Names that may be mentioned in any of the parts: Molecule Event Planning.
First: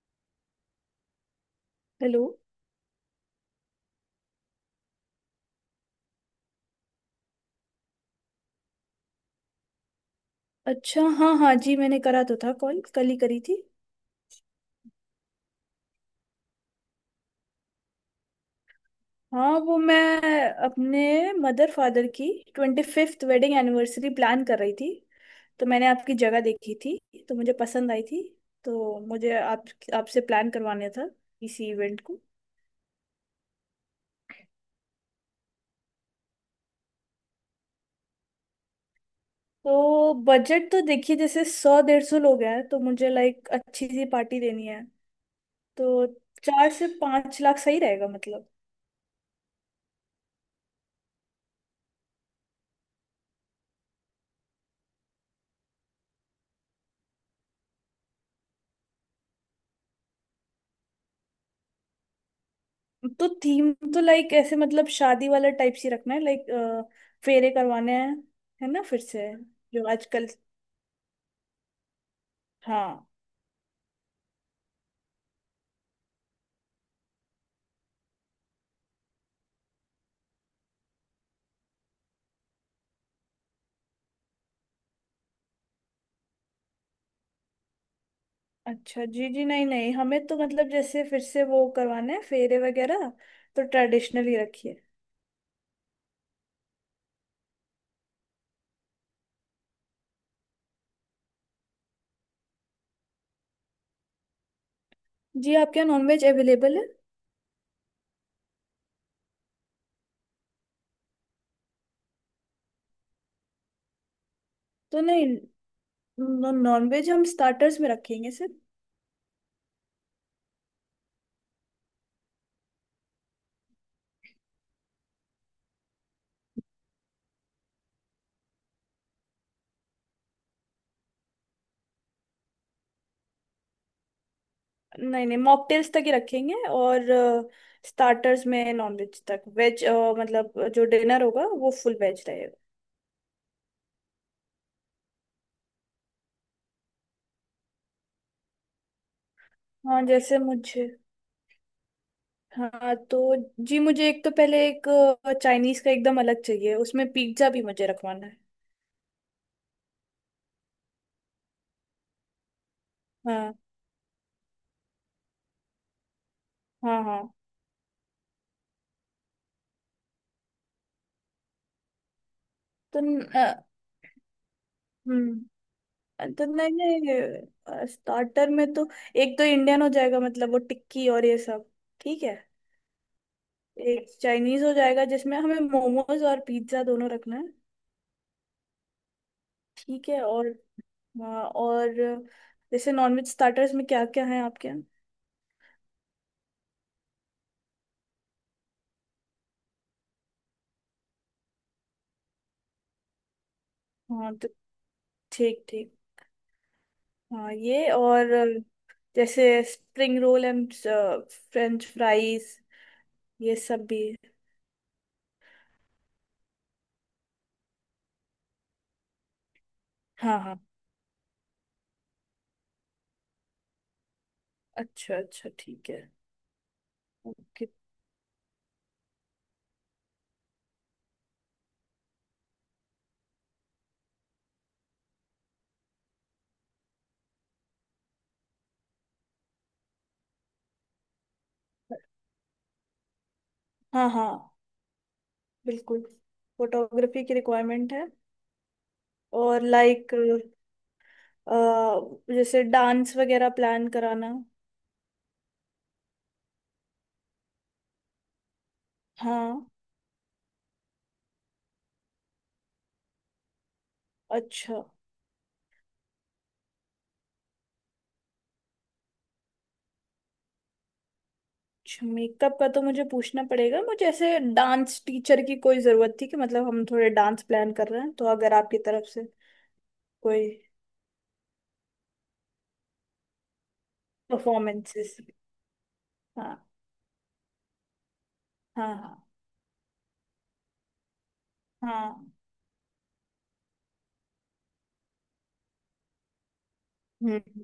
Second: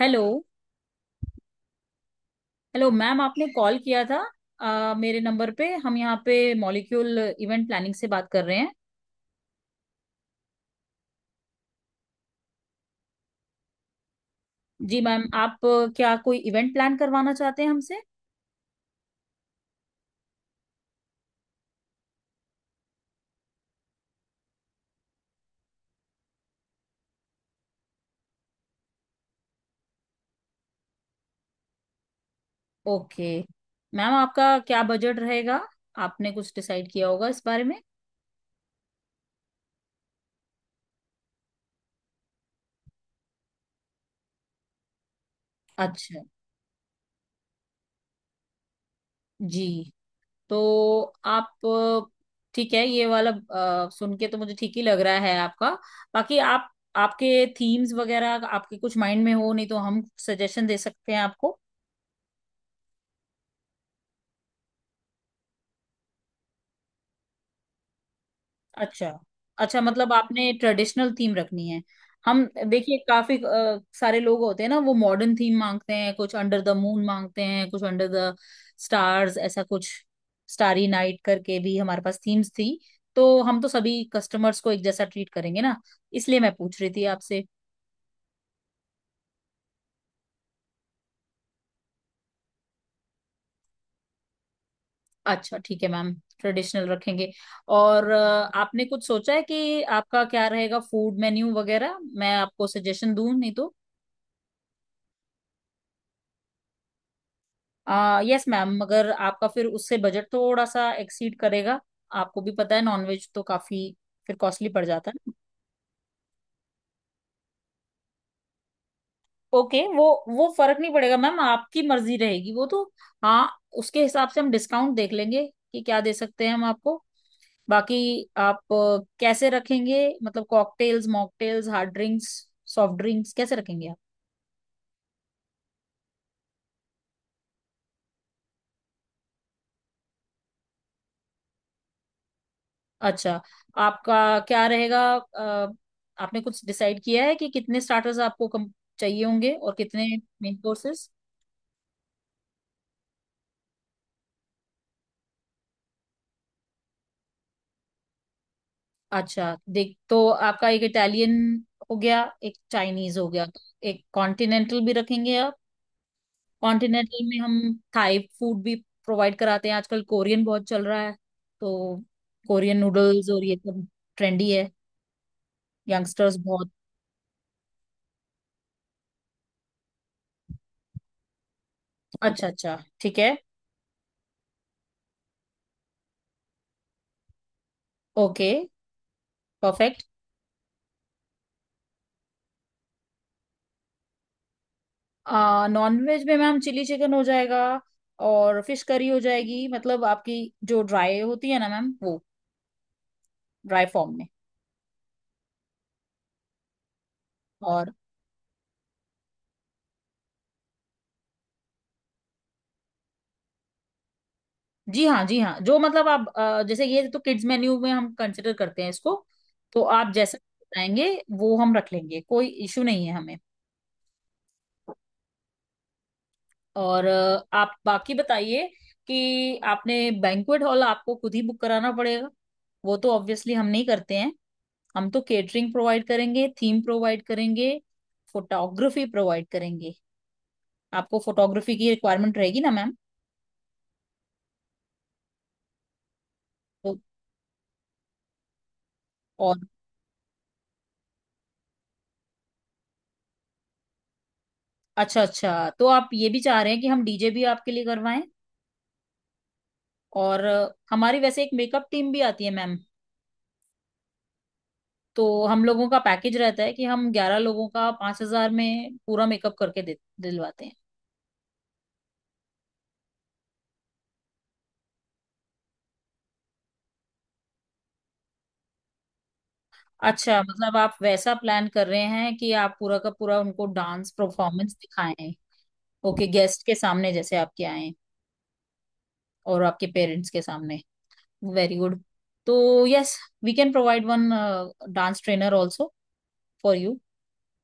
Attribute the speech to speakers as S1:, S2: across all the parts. S1: Hello.
S2: Hello.
S1: Hello ma'am, आपने call किया था। मेरे नंबर पे हम यहाँ पे मॉलिक्यूल इवेंट प्लानिंग से बात कर रहे हैं।
S2: अच्छा, हाँ हाँ जी, मैंने करा तो था, कॉल कल ही करी थी।
S1: जी मैम, आप क्या कोई इवेंट प्लान करवाना चाहते हैं हमसे?
S2: हाँ वो, मैं अपने मदर फादर की 25th वेडिंग एनिवर्सरी प्लान कर रही थी। तो मैंने आपकी जगह देखी थी, तो मुझे पसंद आई थी। तो मुझे आप आपसे प्लान करवाने था इसी इवेंट को।
S1: ओके। मैम, आपका क्या बजट रहेगा? आपने कुछ डिसाइड किया होगा इस बारे में?
S2: तो बजट तो देखिए, जैसे 100 150 लोग हैं तो मुझे लाइक अच्छी सी पार्टी देनी है। तो
S1: अच्छा
S2: 4 से 5 लाख सही रहेगा मतलब?
S1: जी। तो आप अ, ठीक है, ये वाला सुन के तो मुझे ठीक ही लग रहा है आपका। बाकी आप आपके थीम्स वगैरह आपके कुछ माइंड में हो, नहीं तो हम सजेशन दे सकते हैं आपको।
S2: तो थीम तो लाइक ऐसे मतलब शादी वाला टाइप सी रखना है, लाइक फेरे करवाने हैं, है ना, फिर
S1: अच्छा,
S2: से।
S1: अच्छा
S2: जो
S1: मतलब
S2: आजकल।
S1: आपने ट्रेडिशनल थीम रखनी है। हम देखिए
S2: हाँ।
S1: काफी सारे लोग होते हैं ना, वो मॉडर्न थीम मांगते हैं, कुछ अंडर द मून मांगते हैं, कुछ अंडर द स्टार्स, ऐसा कुछ। स्टारी नाइट करके भी हमारे पास थीम्स थी। तो हम तो सभी कस्टमर्स को एक जैसा ट्रीट करेंगे ना, इसलिए मैं पूछ रही थी आपसे।
S2: अच्छा जी, जी नहीं नहीं, हमें तो मतलब जैसे फिर से वो करवाना है फेरे वगैरह, तो ट्रेडिशनल ही रखिए।
S1: अच्छा ठीक है मैम, ट्रेडिशनल रखेंगे। और आपने कुछ सोचा है कि आपका क्या रहेगा फूड मेन्यू वगैरह, मैं आपको सजेशन दूं नहीं तो?
S2: जी, आपके यहाँ नॉनवेज अवेलेबल है?
S1: यस मैम, मगर आपका फिर उससे बजट थोड़ा सा एक्सीड करेगा। आपको भी पता है नॉनवेज तो काफी फिर कॉस्टली पड़
S2: तो
S1: जाता है।
S2: नहीं, नॉनवेज हम स्टार्टर्स में रखेंगे सिर्फ।
S1: ओके, वो फर्क नहीं पड़ेगा मैम, आपकी मर्जी रहेगी वो तो। हाँ, उसके हिसाब से हम डिस्काउंट देख लेंगे कि क्या दे सकते हैं हम आपको। बाकी आप कैसे रखेंगे, मतलब cocktails, mocktails, hard drinks, soft drinks कैसे रखेंगे?
S2: नहीं नहीं, मॉकटेल्स तक ही रखेंगे, और स्टार्टर्स में नॉनवेज तक, वेज मतलब जो डिनर होगा वो फुल वेज रहेगा।
S1: अच्छा, आपका क्या रहेगा आपने कुछ डिसाइड किया है कि कितने स्टार्टर्स आपको कम चाहिए होंगे और
S2: हाँ
S1: कितने
S2: जैसे
S1: मेन
S2: मुझे,
S1: कोर्सेस?
S2: हाँ तो जी मुझे एक तो पहले, एक चाइनीज का एकदम अलग चाहिए, उसमें पिज्जा भी मुझे रखवाना है।
S1: अच्छा, देख तो आपका एक इटालियन हो गया, एक चाइनीज हो गया,
S2: हाँ
S1: एक कॉन्टिनेंटल भी रखेंगे आप?
S2: हाँ। हाँ।
S1: कॉन्टिनेंटल में हम थाई फूड भी प्रोवाइड कराते हैं। आजकल कोरियन बहुत चल रहा है, तो कोरियन
S2: तो न-
S1: नूडल्स और
S2: अ,
S1: ये सब ट्रेंडी है,
S2: हम्म।
S1: यंगस्टर्स
S2: तो
S1: बहुत।
S2: नहीं नहीं, स्टार्टर में तो एक तो इंडियन हो जाएगा मतलब वो टिक्की और ये सब, ठीक है।
S1: अच्छा अच्छा ठीक है।
S2: एक चाइनीज हो जाएगा जिसमें हमें मोमोज और पिज्जा दोनों रखना है।
S1: Okay perfect.
S2: ठीक है। और हाँ, और जैसे नॉनवेज स्टार्टर्स में क्या क्या है आपके यहाँ?
S1: नॉन वेज में मैम चिली चिकन हो जाएगा और फिश करी हो जाएगी, मतलब आपकी जो ड्राई होती है ना मैम, वो ड्राई फॉर्म में।
S2: हाँ तो ठीक ठीक। हाँ ये,
S1: और
S2: और जैसे spring roll and French fries ये सब भी।
S1: जी हाँ जी हाँ, जो मतलब आप जैसे ये तो किड्स मेन्यू में हम कंसिडर करते हैं इसको, तो आप जैसा
S2: हाँ हाँ।
S1: बताएंगे वो हम रख लेंगे, कोई इशू नहीं है हमें।
S2: अच्छा अच्छा, ठीक है।
S1: और
S2: ओके।
S1: आप बाकी बताइए कि आपने बैंक्वेट हॉल आपको खुद ही बुक कराना पड़ेगा, वो तो ऑब्वियसली हम नहीं करते हैं। हम तो केटरिंग प्रोवाइड करेंगे, थीम प्रोवाइड करेंगे, फोटोग्राफी प्रोवाइड करेंगे। आपको फोटोग्राफी की रिक्वायरमेंट रहेगी ना मैम?
S2: हाँ हाँ, बिल्कुल,
S1: तो
S2: फोटोग्राफी की रिक्वायरमेंट है।
S1: और
S2: और लाइक जैसे डांस वगैरह प्लान कराना।
S1: अच्छा अच्छा, तो आप ये भी चाह रहे हैं कि हम डीजे भी आपके लिए करवाएं।
S2: हाँ।
S1: और हमारी वैसे एक मेकअप टीम भी आती है मैम,
S2: अच्छा।
S1: तो हम लोगों का पैकेज रहता है कि हम 11 लोगों का 5,000 में पूरा मेकअप करके दे दिलवाते हैं।
S2: अच्छा मेकअप का तो मुझे पूछना पड़ेगा, मुझे ऐसे डांस टीचर की कोई ज़रूरत थी, कि मतलब हम थोड़े डांस प्लान कर रहे हैं तो अगर आपकी तरफ से
S1: अच्छा,
S2: कोई
S1: मतलब आप वैसा प्लान कर रहे हैं कि आप पूरा का पूरा उनको डांस परफॉर्मेंस
S2: परफॉर्मेंसेस।
S1: दिखाएं? ओके,
S2: हाँ
S1: गेस्ट के सामने जैसे आपके आए,
S2: हाँ। हाँ
S1: और आपके पेरेंट्स के सामने। Very good.
S2: हाँ।
S1: तो yes, we can provide one dance trainer also for you.
S2: हम्म।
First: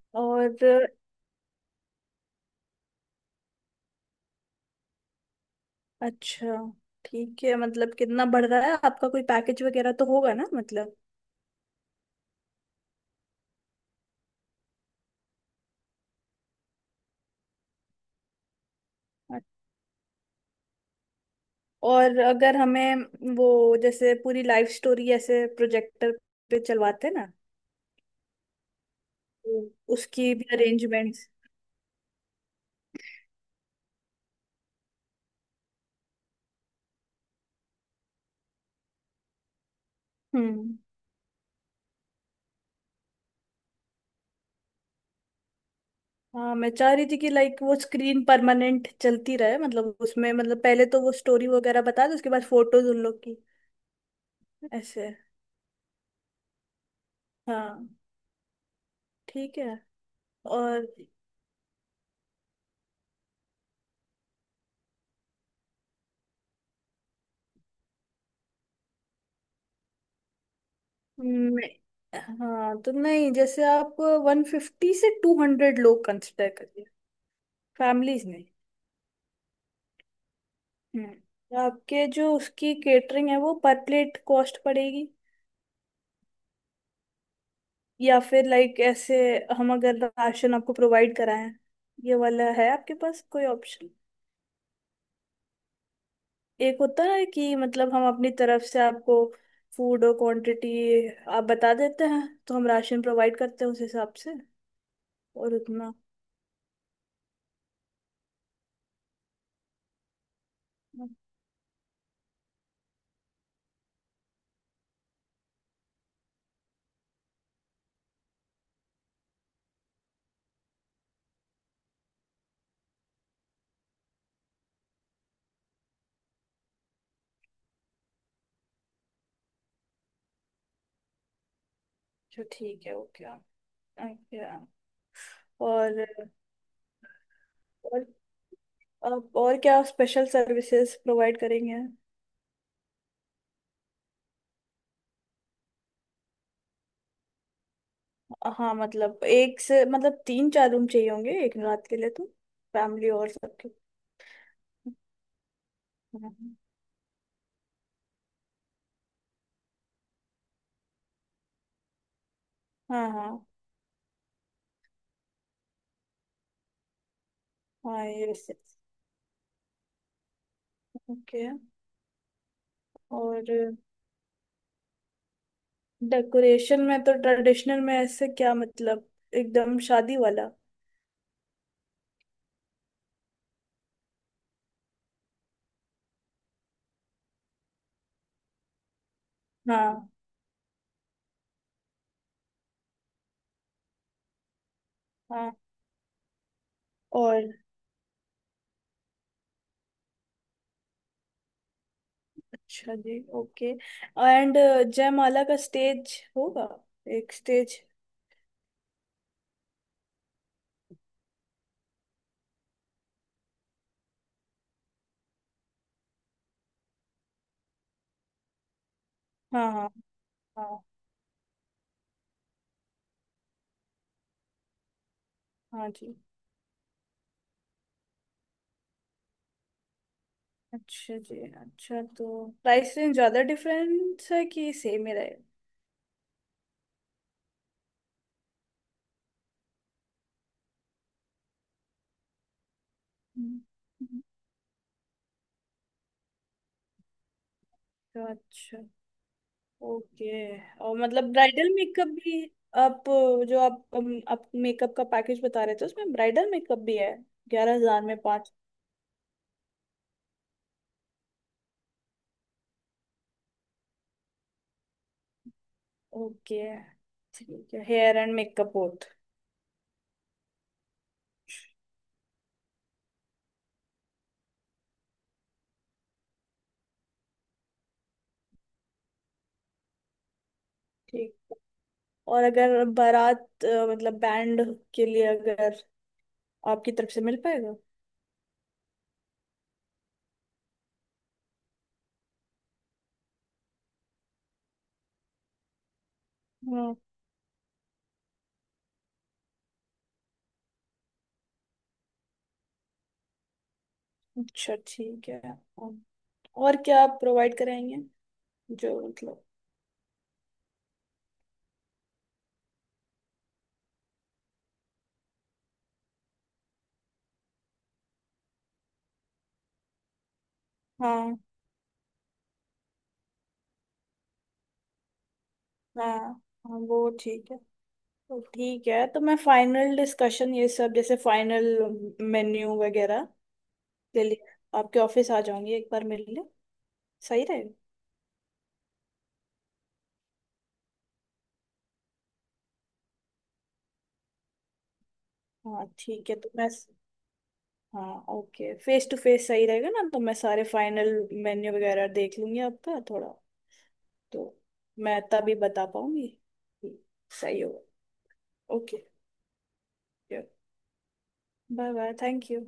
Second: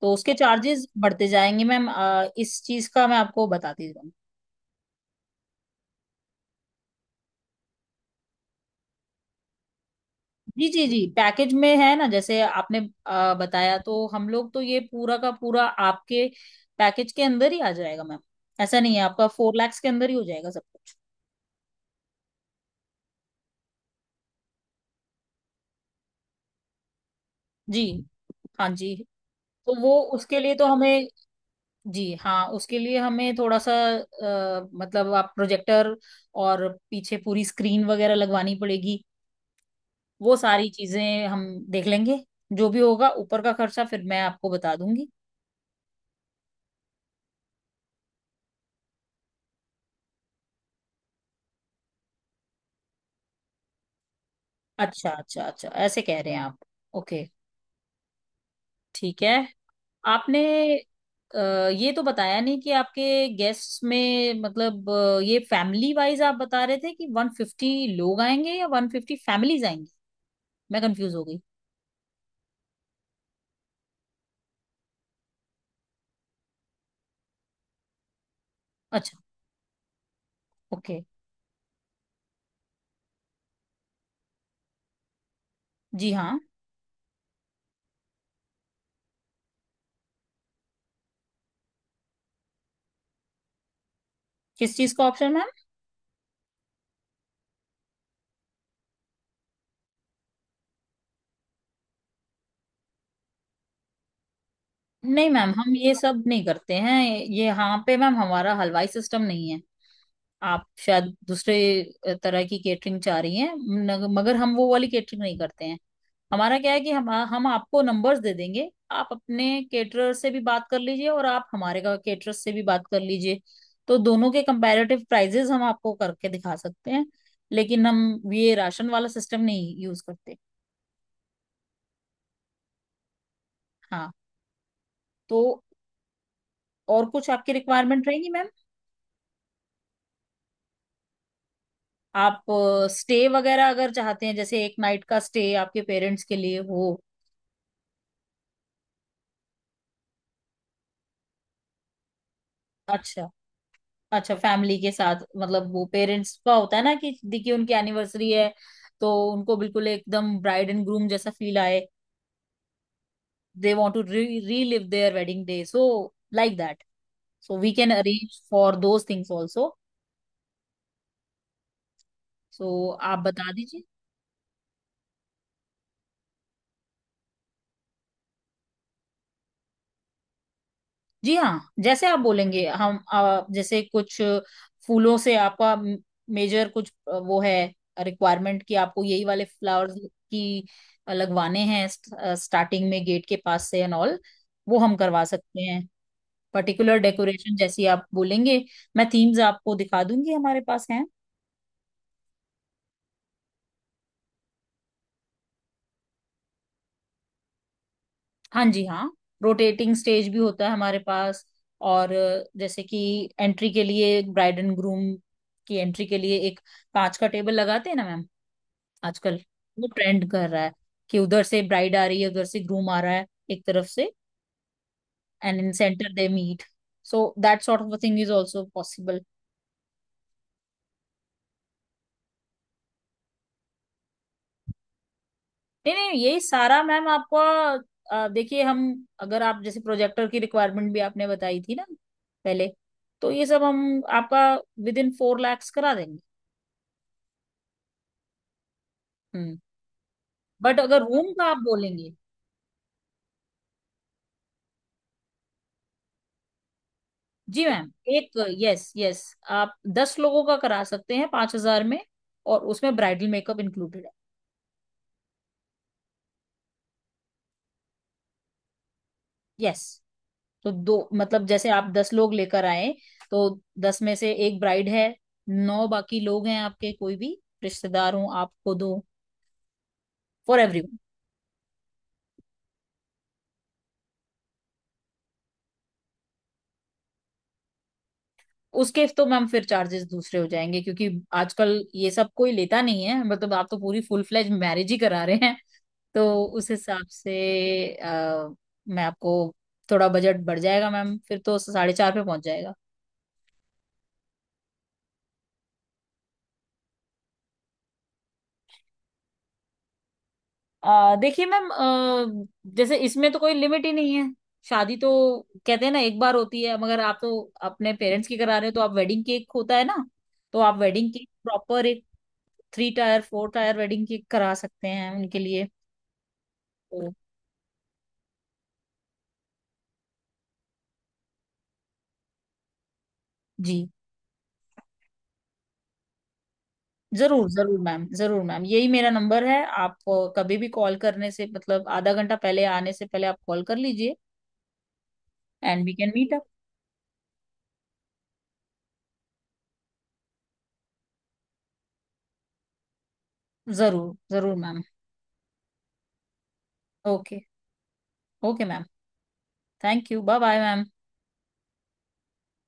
S1: तो उसके चार्जेस
S2: और
S1: बढ़ते जाएंगे मैम, इस चीज का मैं आपको बताती हूँ।
S2: अच्छा ठीक है, मतलब कितना बढ़ रहा है आपका, कोई पैकेज वगैरह तो होगा ना
S1: जी जी
S2: मतलब।
S1: जी, पैकेज में है ना, जैसे आपने बताया, तो हम लोग तो ये पूरा का पूरा आपके पैकेज के अंदर ही आ जाएगा मैम। ऐसा नहीं है, आपका 4 लाख के अंदर ही हो जाएगा सब कुछ।
S2: और अगर हमें वो जैसे पूरी लाइफ स्टोरी ऐसे प्रोजेक्टर पे चलवाते हैं ना।
S1: जी हाँ जी। तो वो
S2: उसकी
S1: उसके
S2: भी
S1: लिए तो हमें,
S2: अरेंजमेंट्स।
S1: जी हाँ उसके लिए हमें थोड़ा सा मतलब आप प्रोजेक्टर और पीछे पूरी स्क्रीन वगैरह लगवानी पड़ेगी। वो सारी
S2: हम्म।
S1: चीजें हम देख लेंगे। जो भी होगा ऊपर का खर्चा फिर मैं आपको बता दूंगी।
S2: हाँ मैं चाह रही थी कि लाइक वो स्क्रीन परमानेंट चलती रहे, मतलब उसमें मतलब पहले तो वो स्टोरी वगैरह बता दो, उसके बाद फोटोज उन लोग की,
S1: अच्छा
S2: ऐसे।
S1: अच्छा अच्छा, ऐसे कह रहे हैं आप। ओके
S2: हाँ।
S1: ठीक है।
S2: ठीक है।
S1: आपने
S2: और
S1: अ, ये तो बताया नहीं कि आपके गेस्ट में मतलब ये फैमिली वाइज आप बता रहे थे कि 150 लोग आएंगे या 150 फैमिलीज आएंगी, मैं कंफ्यूज हो गई।
S2: हाँ तो नहीं जैसे आप 150 से 200 लोग कंसिडर करिए, फैमिलीज नहीं।
S1: अच्छा ओके।
S2: हम्म, तो आपके जो उसकी केटरिंग है वो पर प्लेट कॉस्ट पड़ेगी
S1: जी हाँ।
S2: या फिर लाइक ऐसे हम अगर राशन आपको प्रोवाइड कराएं, ये वाला है आपके पास कोई ऑप्शन?
S1: किस चीज का ऑप्शन मैम?
S2: एक होता है कि मतलब हम अपनी तरफ से आपको फूड और क्वांटिटी आप बता देते हैं तो हम राशन प्रोवाइड करते हैं उस हिसाब से,
S1: नहीं मैम,
S2: और
S1: हम
S2: उतना।
S1: ये सब नहीं करते हैं। ये यहाँ पे मैम हमारा हलवाई सिस्टम नहीं है। आप शायद दूसरे तरह की केटरिंग चाह रही हैं, मगर हम वो वाली केटरिंग नहीं करते हैं। हमारा क्या है कि हम आपको नंबर्स दे देंगे, आप अपने केटरर से भी बात कर लीजिए और आप हमारे का केटरर से भी बात कर लीजिए, तो दोनों के कंपैरेटिव प्राइजेस हम आपको करके दिखा सकते हैं। लेकिन हम ये राशन वाला सिस्टम नहीं यूज करते।
S2: अच्छा ठीक है, ओके।
S1: हाँ।
S2: ओके।
S1: तो
S2: और
S1: और कुछ आपकी
S2: और
S1: रिक्वायरमेंट रहेगी मैम?
S2: अब और क्या स्पेशल सर्विसेज प्रोवाइड करेंगे?
S1: आप स्टे वगैरह अगर चाहते हैं, जैसे एक नाइट का स्टे आपके पेरेंट्स के लिए हो।
S2: हाँ मतलब एक से मतलब तीन चार रूम चाहिए होंगे एक रात के लिए, तो फैमिली
S1: अच्छा,
S2: और सबके।
S1: अच्छा फैमिली के साथ मतलब वो पेरेंट्स का
S2: हाँ
S1: होता है ना कि देखिए उनकी एनिवर्सरी है, तो उनको बिल्कुल एकदम ब्राइड एंड ग्रूम जैसा फील आए।
S2: हाँ। हाँ।
S1: They want to relive their wedding day, so like that, so we can
S2: हाँ, ये
S1: arrange for those things also.
S2: Okay.
S1: So आप बता
S2: और
S1: दीजिए।
S2: डेकोरेशन में तो ट्रेडिशनल में ऐसे क्या मतलब एकदम शादी वाला।
S1: जी हाँ, जैसे आप बोलेंगे हम, जैसे कुछ फूलों से आपका मेजर कुछ वो है रिक्वायरमेंट कि आपको यही वाले फ्लावर्स
S2: हाँ।
S1: की लगवाने हैं, स्टार्टिंग में गेट के पास से एंड ऑल, वो हम करवा
S2: हाँ।
S1: सकते हैं। पर्टिकुलर
S2: और
S1: डेकोरेशन जैसी आप बोलेंगे। मैं थीम्स आपको दिखा दूंगी हमारे पास हैं।
S2: अच्छा जी, ओके। एंड जयमाला का स्टेज होगा, एक स्टेज।
S1: हाँ जी हाँ, रोटेटिंग स्टेज भी होता है हमारे पास। और जैसे कि एंट्री के लिए ब्राइड एंड ग्रूम की एंट्री के लिए एक कांच का टेबल लगाते हैं ना मैम आजकल,
S2: हाँ
S1: वो
S2: हाँ।
S1: ट्रेंड कर रहा है
S2: हाँ।
S1: कि उधर से ब्राइड आ रही है, उधर से ग्रूम आ रहा है एक तरफ से, एंड इन
S2: हाँ
S1: सेंटर
S2: जी।
S1: They meet. So that sort of thing is also possible.
S2: अच्छा जी, अच्छा तो प्राइस रेंज ज्यादा डिफरेंस है कि सेम ही रहेगा?
S1: नहीं नहीं, ये सारा मैम आपको देखिए हम, अगर आप जैसे प्रोजेक्टर की रिक्वायरमेंट भी आपने बताई थी ना पहले, तो ये
S2: हम्म,
S1: सब हम
S2: हम्म।
S1: आपका विद इन 4 लाख करा देंगे।
S2: तो अच्छा,
S1: हम्म।
S2: ओके।
S1: बट
S2: और
S1: अगर
S2: मतलब
S1: रूम का आप
S2: ब्राइडल मेकअप
S1: बोलेंगे।
S2: भी आप, जो आप मेकअप का पैकेज बता रहे थे उसमें ब्राइडल मेकअप भी है,
S1: जी
S2: ग्यारह
S1: मैम,
S2: हजार में
S1: एक,
S2: पाँच?
S1: यस यस, आप 10 लोगों का करा सकते हैं 5,000 में, और उसमें ब्राइडल मेकअप इंक्लूडेड है।
S2: ओके। ठीक है, hair and makeup both.
S1: Yes, तो दो मतलब जैसे आप 10 लोग लेकर आए, तो 10 में से एक ब्राइड है, नौ बाकी लोग हैं आपके, कोई भी रिश्तेदार हो आपको, दो फॉर एवरीवन।
S2: ठीक है। और अगर बारात मतलब बैंड के लिए अगर आपकी तरफ से मिल पाएगा।
S1: उसके तो मैम फिर चार्जेस दूसरे हो जाएंगे, क्योंकि आजकल ये सब कोई लेता नहीं है, मतलब आप तो पूरी फुल फ्लेज मैरिज ही करा रहे हैं, तो उस
S2: हम्म।
S1: हिसाब से अ, मैं आपको, थोड़ा बजट बढ़ जाएगा मैम, फिर तो 4.5 पे पहुंच जाएगा।
S2: अच्छा ठीक है। और और क्या आप प्रोवाइड कराएंगे जो मतलब।
S1: देखिए मैम, जैसे इसमें तो कोई लिमिट ही नहीं है, शादी तो कहते हैं ना एक बार होती है, मगर आप तो अपने पेरेंट्स की करा रहे हो, तो आप वेडिंग केक होता है ना, तो आप वेडिंग केक
S2: हाँ
S1: प्रॉपर एक 3 टायर 4 टायर वेडिंग केक करा सकते हैं उनके लिए।
S2: हाँ। हाँ वो
S1: तो
S2: ठीक है। तो ठीक है, तो मैं फाइनल डिस्कशन ये सब जैसे फाइनल मेन्यू वगैरह
S1: जी
S2: के लिए आपके ऑफिस आ जाऊंगी एक बार मिलने। सही
S1: जरूर
S2: रहेगा।
S1: जरूर मैम, जरूर मैम, यही मेरा नंबर है। आप कभी भी कॉल करने से मतलब आधा घंटा पहले आने से पहले आप कॉल कर लीजिए। एंड
S2: हाँ
S1: वी कैन
S2: ठीक
S1: मीट
S2: है,
S1: अप।
S2: तो मैं हाँ ओके, फेस टू फेस सही रहेगा ना तो मैं सारे फाइनल मेन्यू वगैरह देख लूंगी आपका थोड़ा।
S1: जरूर जरूर
S2: तो
S1: मैम।
S2: मैं तभी बता पाऊंगी। ठीक,
S1: ओके।
S2: सही होगा।
S1: Okay ma'am.
S2: Okay.
S1: Thank you. Bye bye ma'am.
S2: Bye bye, thank you.